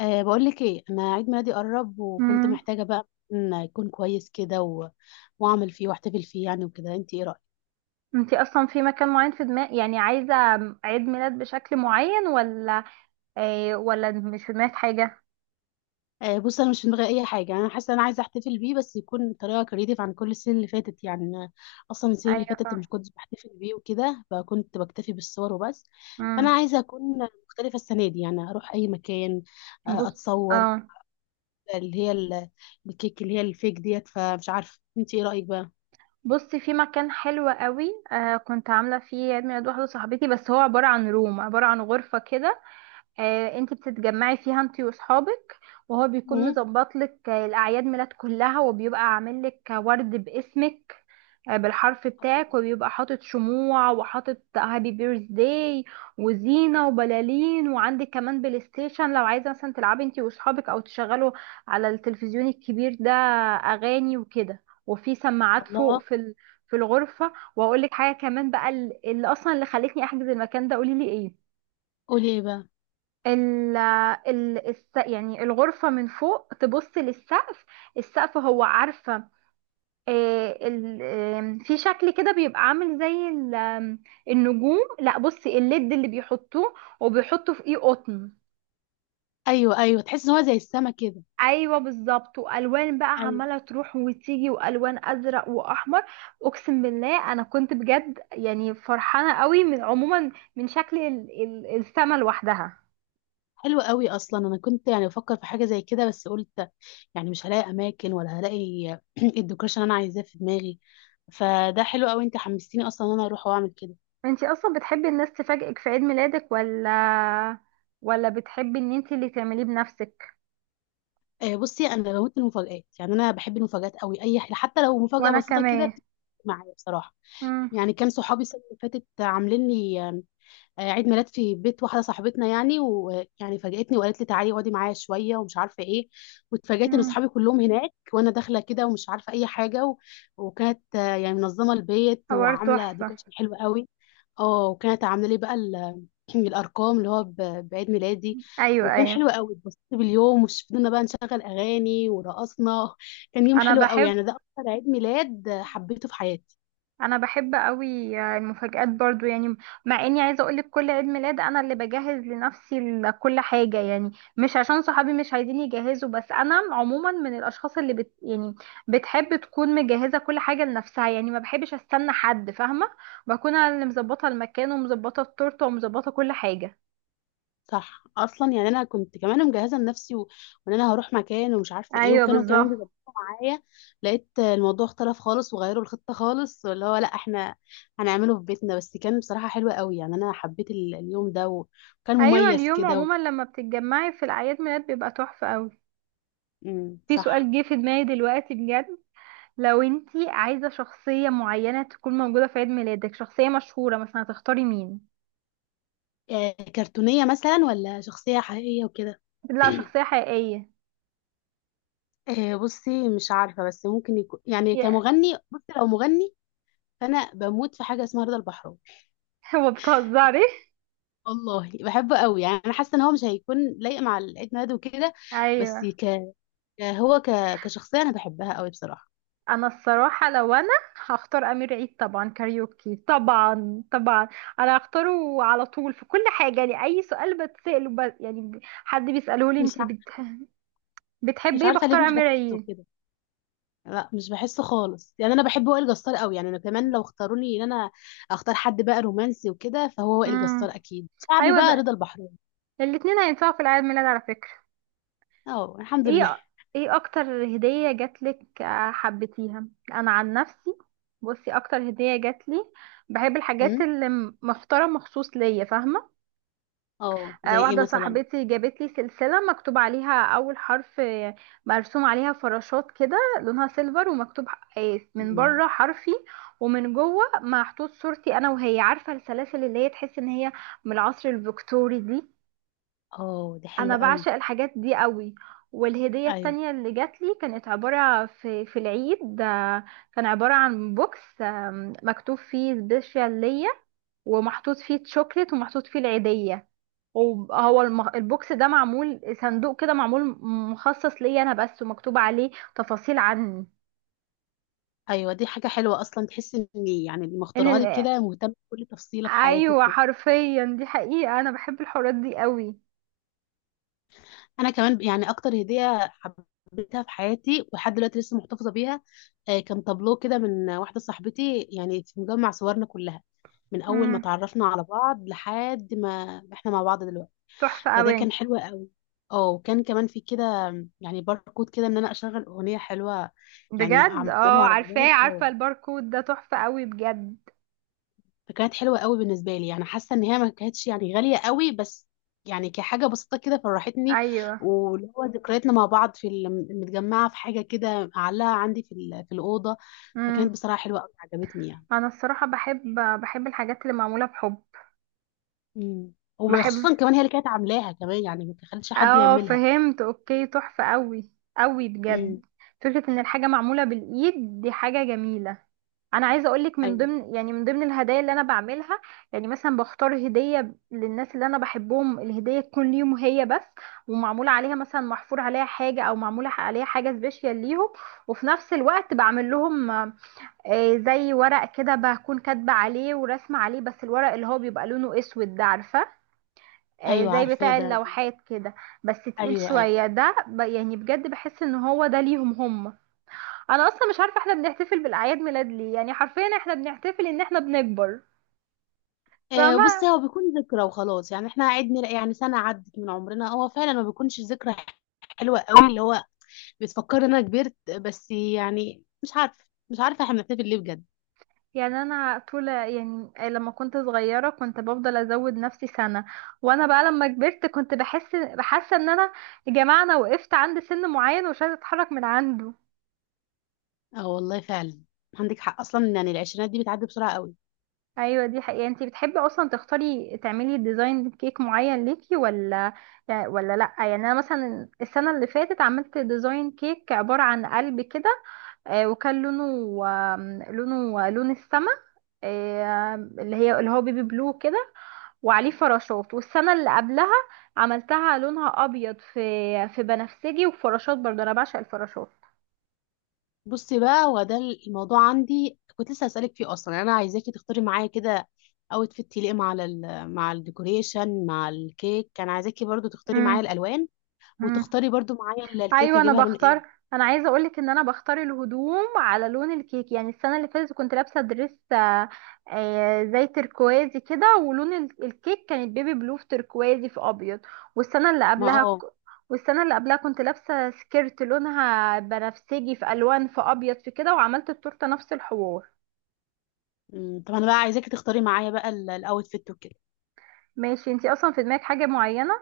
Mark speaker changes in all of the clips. Speaker 1: بقول لك ايه، انا عيد ميلادي قرب وكنت
Speaker 2: امم
Speaker 1: محتاجه بقى ان يكون كويس كده واعمل فيه واحتفل فيه يعني وكده. انت ايه رايك؟
Speaker 2: انتي اصلا في مكان معين في دماغ، يعني عايزه عيد ميلاد بشكل معين، ولا ايه؟ ولا مش في دماغك حاجه؟
Speaker 1: بص، انا مش في دماغي اي حاجه. انا حاسه انا عايزه احتفل بيه بس يكون بطريقه كريتيف عن كل السنين اللي فاتت. يعني أنا اصلا السنين اللي
Speaker 2: ايوه،
Speaker 1: فاتت
Speaker 2: فاهم.
Speaker 1: مش كنت بحتفل بيه وكده، فكنت بكتفي بالصور وبس. فانا
Speaker 2: امم
Speaker 1: عايزه اكون مختلفه السنه دي، يعني اروح اي مكان.
Speaker 2: بص
Speaker 1: اتصور.
Speaker 2: اه
Speaker 1: اللي هي الكيك، اللي هي الفيك ديت. فمش عارفه انت ايه رايك بقى؟
Speaker 2: بصي، في مكان حلو قوي كنت عامله فيه عيد ميلاد واحده صاحبتي، بس هو عباره عن روم، عباره عن غرفه كده. انتي بتتجمعي فيها انتي واصحابك، وهو بيكون
Speaker 1: مم؟
Speaker 2: مظبط لك الاعياد ميلاد كلها، وبيبقى عامل لك ورد باسمك بالحرف بتاعك، وبيبقى حاطط شموع وحاطط هابي بيرث داي وزينة وبلالين، وعندك كمان بلاي ستيشن لو عايزة مثلا تلعبي انتي واصحابك، او تشغلوا على التلفزيون الكبير ده اغاني وكده، وفي سماعات فوق
Speaker 1: الله.
Speaker 2: في في الغرفة. واقول لك حاجة كمان بقى، اللي اصلا اللي خلتني احجز المكان ده، قولي لي ايه؟
Speaker 1: قولي ايه بقى؟
Speaker 2: يعني الغرفة من فوق تبص للسقف، السقف، هو عارفة، آه، ال- آم، في شكل كده، بيبقى عامل زي ال- آم، النجوم، لا بصي الليد اللي بيحطوه، وبيحطوا في ايه، قطن.
Speaker 1: ايوه، ايوه، تحس ان هو زي السما كده.
Speaker 2: ايوه بالظبط، والوان بقى
Speaker 1: ايوه.
Speaker 2: عماله تروح وتيجي، والوان ازرق واحمر. اقسم بالله انا كنت بجد يعني فرحانه قوي، من عموما من شكل السما لوحدها.
Speaker 1: حلو قوي اصلا، انا كنت يعني بفكر في حاجه زي كده بس قلت يعني مش هلاقي اماكن ولا هلاقي الديكوريشن اللي انا عايزاه في دماغي. فده حلو قوي، انت حمستيني اصلا ان انا اروح واعمل كده.
Speaker 2: انتي اصلا بتحبي الناس تفاجئك في عيد ميلادك، ولا بتحبي ان انتي اللي تعمليه بنفسك؟
Speaker 1: بصي، انا بموت المفاجآت. يعني انا بحب المفاجآت قوي، اي حاجه حتى لو مفاجاه
Speaker 2: وانا
Speaker 1: بسيطه كده
Speaker 2: كمان.
Speaker 1: بتفرق معايا بصراحه.
Speaker 2: امم
Speaker 1: يعني كان صحابي السنه اللي فاتت عاملين لي عيد ميلاد في بيت واحده صاحبتنا، يعني ويعني فاجأتني وقالت لي تعالي اقعدي معايا شويه ومش عارفه ايه. واتفاجأت ان
Speaker 2: امم
Speaker 1: اصحابي كلهم هناك وانا داخله كده ومش عارفه اي حاجه وكانت يعني منظمه البيت
Speaker 2: حوار
Speaker 1: وعامله
Speaker 2: تحفه.
Speaker 1: ديكوريشن حلو قوي. اه، وكانت عامله لي بقى الارقام اللي هو بعيد ميلادي.
Speaker 2: ايوه
Speaker 1: وكان
Speaker 2: ايوه،
Speaker 1: حلو قوي، اتبسطت باليوم وفضلنا بقى نشغل اغاني ورقصنا. كان يوم
Speaker 2: انا
Speaker 1: حلو قوي،
Speaker 2: بحب
Speaker 1: يعني ده اكتر عيد ميلاد حبيته في حياتي.
Speaker 2: انا بحب قوي المفاجآت برضو يعني، مع اني عايزه اقولك كل عيد ميلاد انا اللي بجهز لنفسي كل حاجه، يعني مش عشان صحابي مش عايزين يجهزوا، بس انا عموما من الاشخاص اللي بت يعني بتحب تكون مجهزه كل حاجه لنفسها، يعني ما بحبش استنى حد، فاهمه؟ بكون انا اللي مظبطه المكان ومظبطه التورته ومظبطه كل حاجه.
Speaker 1: صح، اصلا يعني انا كنت كمان مجهزه لنفسي وان انا هروح مكان ومش عارفه ايه،
Speaker 2: ايوه
Speaker 1: وكانوا
Speaker 2: بالظبط.
Speaker 1: كمان بيبقوا معايا. لقيت الموضوع اختلف خالص وغيروا الخطه خالص، اللي هو لا احنا هنعمله في بيتنا. بس كان بصراحه حلو قوي، يعني انا حبيت اليوم ده وكان
Speaker 2: ايوه،
Speaker 1: مميز
Speaker 2: اليوم
Speaker 1: كده
Speaker 2: عموما لما بتتجمعي في الاعياد ميلاد بيبقى تحفه قوي.
Speaker 1: مم،
Speaker 2: في سؤال
Speaker 1: صح.
Speaker 2: جه في دماغي دلوقتي بجد، لو انتي عايزة شخصية معينة تكون موجودة في عيد ميلادك، شخصية مشهورة مثلا، هتختاري مين؟
Speaker 1: كرتونيه مثلا ولا شخصيه حقيقيه وكده؟
Speaker 2: لا، شخصية حقيقية.
Speaker 1: بصي، مش عارفه. بس ممكن يكون يعني
Speaker 2: يا
Speaker 1: كمغني. بصي، لو مغني، فانا بموت في حاجه اسمها رضا البحراوي.
Speaker 2: هو بتهزري؟
Speaker 1: والله بحبه قوي، يعني انا حاسه ان هو مش هيكون لايق مع العيد ميلاد وكده. بس
Speaker 2: ايوه.
Speaker 1: هو كشخصيه انا بحبها قوي بصراحه.
Speaker 2: انا الصراحة لو انا هختار امير عيد طبعا، كاريوكي طبعا طبعا، انا هختاره على طول في كل حاجة، يعني اي سؤال بتسأله حد بيسأله لي
Speaker 1: مش
Speaker 2: انتي
Speaker 1: عارفه
Speaker 2: بتحبي
Speaker 1: مش
Speaker 2: ايه،
Speaker 1: عارفه ليه،
Speaker 2: بختار
Speaker 1: مش
Speaker 2: امير
Speaker 1: بحسه
Speaker 2: عيد.
Speaker 1: كده. لا، مش بحسه خالص. يعني انا بحب وائل جسار قوي، يعني انا كمان لو اختاروني ان انا اختار حد بقى رومانسي وكده، فهو وائل جسار.
Speaker 2: امم.
Speaker 1: اكيد شعبي
Speaker 2: ايوه
Speaker 1: بقى
Speaker 2: ده،
Speaker 1: رضا البحراوي.
Speaker 2: الاتنين هينفعوا في العيد ميلاد على فكرة.
Speaker 1: اه، الحمد لله.
Speaker 2: ايه؟ ايه اكتر هدية جاتلك حبيتيها؟ انا عن نفسي بصي اكتر هدية جاتلي، بحب الحاجات
Speaker 1: امم.
Speaker 2: اللي مختارة مخصوص ليا، فاهمة؟
Speaker 1: اه، زي ايه
Speaker 2: واحدة
Speaker 1: مثلا؟
Speaker 2: صاحبتي جابتلي سلسلة مكتوب عليها اول حرف، مرسوم عليها فراشات كده، لونها سيلفر، ومكتوب من
Speaker 1: أمم.
Speaker 2: بره حرفي، ومن جوه محطوط صورتي انا وهي، عارفة السلاسل اللي هي تحس ان هي من العصر الفيكتوري دي؟
Speaker 1: اه، دي
Speaker 2: انا
Speaker 1: حلوه قوي.
Speaker 2: بعشق الحاجات دي قوي. والهدية
Speaker 1: ايوه،
Speaker 2: التانية اللي جات لي كانت عبارة في العيد، كان عبارة عن بوكس، مكتوب فيه سبيشال ليا، ومحطوط فيه تشوكلت ومحطوط فيه العيدية، وهو البوكس ده معمول صندوق كده، معمول مخصص ليا انا بس، ومكتوب عليه تفاصيل عني.
Speaker 1: ايوه، دي حاجه حلوه، اصلا تحس ان يعني اللي
Speaker 2: ان
Speaker 1: مختارها لك
Speaker 2: ال...
Speaker 1: كده مهتم بكل تفصيله في حياتك.
Speaker 2: ايوه حرفيا، دي حقيقة، انا بحب الحوارات دي قوي.
Speaker 1: انا كمان يعني اكتر هديه حبيتها في حياتي، ولحد دلوقتي لسه محتفظه بيها. كان تابلو كده من واحده صاحبتي، يعني في مجمع صورنا كلها من اول ما
Speaker 2: امم،
Speaker 1: تعرفنا على بعض لحد ما احنا مع بعض دلوقتي.
Speaker 2: تحفة
Speaker 1: فده
Speaker 2: قوي
Speaker 1: كان حلو قوي. اه، وكان كمان في كده يعني باركود كده، ان انا اشغل اغنيه حلوه، يعني
Speaker 2: بجد. اه
Speaker 1: اعمله على الموبايل.
Speaker 2: عارفاه،
Speaker 1: اه.
Speaker 2: عارفة الباركود ده؟ تحفة قوي بجد.
Speaker 1: فكانت حلوة قوي بالنسبة لي، يعني حاسة ان هي ما كانتش يعني غالية قوي، بس يعني كحاجة بسيطة كده فرحتني.
Speaker 2: ايوه.
Speaker 1: واللي هو ذكرياتنا مع بعض متجمعة في حاجة كده معلقة عندي في الأوضة. فكانت
Speaker 2: امم.
Speaker 1: بصراحة حلوة قوي، عجبتني يعني.
Speaker 2: انا الصراحة بحب الحاجات اللي معمولة بحب.
Speaker 1: امم.
Speaker 2: بحب
Speaker 1: وخصوصا كمان هي اللي كانت عاملاها كمان، يعني ما تخليش حد
Speaker 2: اه
Speaker 1: يعملها.
Speaker 2: فهمت، اوكي، تحفة قوي، قوي بجد.
Speaker 1: امم.
Speaker 2: فكرة ان الحاجة معمولة بالايد دي حاجة جميلة. انا عايزة اقولك، من
Speaker 1: ايوه،
Speaker 2: ضمن يعني من ضمن الهدايا اللي انا بعملها، يعني مثلا بختار هدية للناس اللي انا بحبهم، الهدية تكون ليهم هي بس، ومعمولة عليها مثلا محفور عليها حاجة، او معمولة عليها حاجة سبيشال ليهم، وفي نفس الوقت بعمل لهم زي ورق كده، بكون كاتبة عليه ورسمة عليه، بس الورق اللي هو بيبقى لونه اسود ده، عارفة؟
Speaker 1: ايوه،
Speaker 2: زي
Speaker 1: عارفاه
Speaker 2: بتاع
Speaker 1: ده.
Speaker 2: اللوحات كده، بس تقيل
Speaker 1: ايوه، ايوه.
Speaker 2: شوية ده، يعني بجد بحس ان هو ده ليهم هم. انا اصلا مش عارفة احنا بنحتفل بالاعياد ميلاد ليه؟ يعني حرفيا احنا بنحتفل ان احنا بنكبر.
Speaker 1: بص،
Speaker 2: فما
Speaker 1: هو بيكون ذكرى وخلاص، يعني احنا عدنا يعني سنة عدت من عمرنا، هو فعلا ما بيكونش ذكرى حلوة قوي اللي هو بتفكر إن انا كبرت. بس يعني مش عارفه احنا بنحتفل ليه بجد.
Speaker 2: يعني انا طول يعني لما كنت صغيرة كنت بفضل ازود نفسي سنة، وانا بقى لما كبرت كنت بحس ان انا، يا جماعة، انا وقفت عند سن معين ومش عايزة اتحرك من عنده.
Speaker 1: اه، والله فعلا، عندك حق اصلا، يعني العشرينات دي بتعدي بسرعه قوي.
Speaker 2: ايوه دي حقيقة. انتي بتحبي اصلا تختاري تعملي ديزاين كيك معين ليكي، ولا لا؟ يعني انا مثلا السنة اللي فاتت عملت ديزاين كيك عبارة عن قلب كده، وكان لونه، لونه لون السما، اللي هي اللي هو بيبي بلو كده، وعليه فراشات. والسنة اللي قبلها عملتها لونها ابيض في، في بنفسجي وفراشات، برضه انا بعشق الفراشات.
Speaker 1: بصي بقى، هو ده الموضوع عندي كنت لسه هسألك فيه. اصلا يعني انا عايزاكي تختاري معايا كده اوتفيت يليق مع الديكوريشن، مع الكيك. كان عايزاكي برضو تختاري معايا الالوان،
Speaker 2: امم.
Speaker 1: وتختاري برضو معايا الكيك
Speaker 2: ايوه انا
Speaker 1: اجيبها لون ايه.
Speaker 2: بختار، انا عايزه اقولك ان انا بختار الهدوم على لون الكيك، يعني السنه اللي فاتت كنت لابسه دريس، زي تركوازي كده، ولون الكيك كانت بيبي بلو في تركوازي في ابيض. والسنه اللي
Speaker 1: ما
Speaker 2: قبلها
Speaker 1: اه.
Speaker 2: ك- والسنه اللي قبلها كنت لابسه سكيرت لونها بنفسجي في الوان في ابيض في كده، وعملت التورته نفس الحوار.
Speaker 1: طب انا بقى عايزاكي تختاري معايا بقى الاوتفيت وكده.
Speaker 2: ماشي. انتي اصلا في دماغك حاجه معينه؟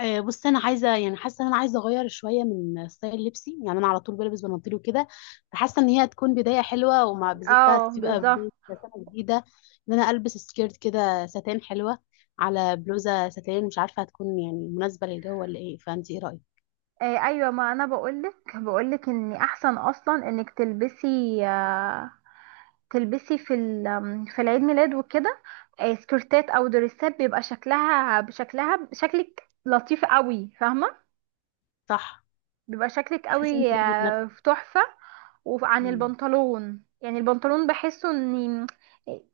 Speaker 1: بص، انا عايزه يعني حاسه ان انا عايزه اغير شويه من ستايل لبسي، يعني انا على طول بلبس بناطيل وكده. فحاسه ان هي هتكون بدايه حلوه، ومع بالذات بقى
Speaker 2: اه
Speaker 1: تبقى
Speaker 2: بالظبط.
Speaker 1: بدايه سنه جديده ان انا البس سكيرت كده ساتان حلوه على بلوزه ساتان. مش عارفه هتكون يعني مناسبه للجو ولا ايه؟ فانت ايه رايك؟
Speaker 2: ايوه، ما انا بقولك ان احسن اصلا انك تلبسي، تلبسي في في العيد ميلاد وكده سكرتات او دريسات، بيبقى شكلها شكلك لطيف قوي، فاهمه؟
Speaker 1: صح.
Speaker 2: بيبقى شكلك
Speaker 1: تحسي انت
Speaker 2: قوي
Speaker 1: ليه
Speaker 2: في، تحفه. وعن
Speaker 1: بنفسك؟
Speaker 2: البنطلون، يعني البنطلون بحسه ان،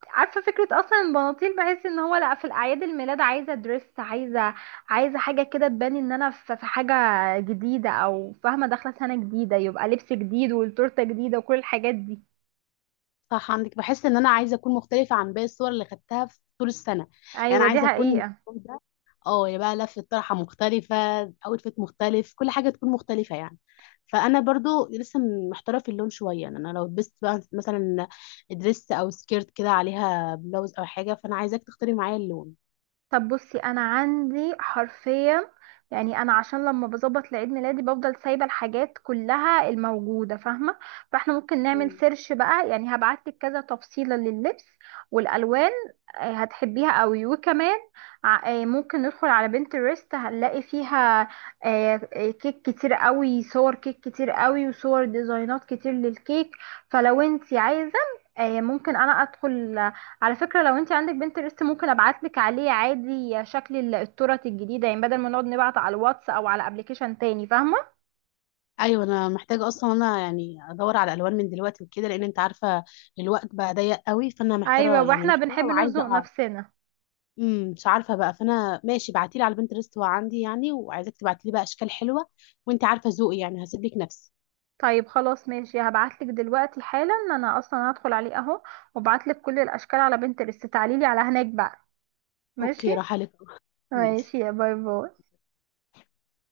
Speaker 2: عارفه فكره اصلا البناطيل، بحس ان هو لا، في الاعياد الميلاد عايزه دريس، عايزه حاجه كده تبان ان انا في حاجه جديده، او فاهمه داخله سنه جديده، يبقى لبس جديد والتورته جديده وكل الحاجات دي.
Speaker 1: صح، عندك. بحس ان انا عايزه اكون مختلفه عن باقي الصور اللي خدتها في طول السنه. يعني
Speaker 2: ايوه
Speaker 1: انا
Speaker 2: دي
Speaker 1: عايزه اكون
Speaker 2: حقيقه.
Speaker 1: اليوم ده اه يا بقى لفه طرحه مختلفه، اوتفيت مختلف، كل حاجه تكون مختلفه يعني. فانا برضو لسه محتاره في اللون شويه. يعني انا لو لبست بقى مثلا دريس او سكيرت كده عليها بلوز او حاجه، فانا عايزاك تختاري معايا اللون.
Speaker 2: طب بصي انا عندي حرفيا، يعني انا عشان لما بظبط لعيد ميلادي بفضل سايبه الحاجات كلها الموجوده، فاهمه؟ فاحنا ممكن نعمل
Speaker 1: مم.
Speaker 2: سيرش بقى، يعني هبعتلك كذا تفصيله لللبس والالوان، هتحبيها قوي. وكمان ممكن ندخل على بنترست، هنلاقي فيها كيك كتير قوي، صور كيك كتير قوي، وصور ديزاينات كتير للكيك. فلو انت عايزه ممكن انا ادخل. على فكرة لو انت عندك بنترست، ممكن ابعتلك عليه عادي شكل الترت الجديدة، يعني بدل ما نقعد نبعت على الواتس او على ابلكيشن تاني، فاهمة؟
Speaker 1: ايوه، انا محتاجه اصلا، انا يعني ادور على الوان من دلوقتي وكده لان انت عارفه الوقت بقى ضيق قوي. فانا
Speaker 2: ايوه،
Speaker 1: محتاره يعني
Speaker 2: واحنا بنحب
Speaker 1: محتاره، وعايزه
Speaker 2: نزنق
Speaker 1: اعرف.
Speaker 2: نفسنا.
Speaker 1: امم، مش عارفه بقى. فانا ماشي، بعتيلي على البنترست هو عندي يعني، وعايزاك تبعتيلي بقى اشكال حلوه. وانت عارفه ذوقي، يعني هسيب لك نفسي.
Speaker 2: طيب خلاص ماشي، هبعتلك دلوقتي حالا، انا اصلا هدخل عليه اهو، وابعتلك كل الاشكال على بنترست، تعاليلي على هناك بقى. ماشي.
Speaker 1: اوكي، راح لك. ماشي.
Speaker 2: ماشي، يا باي باي.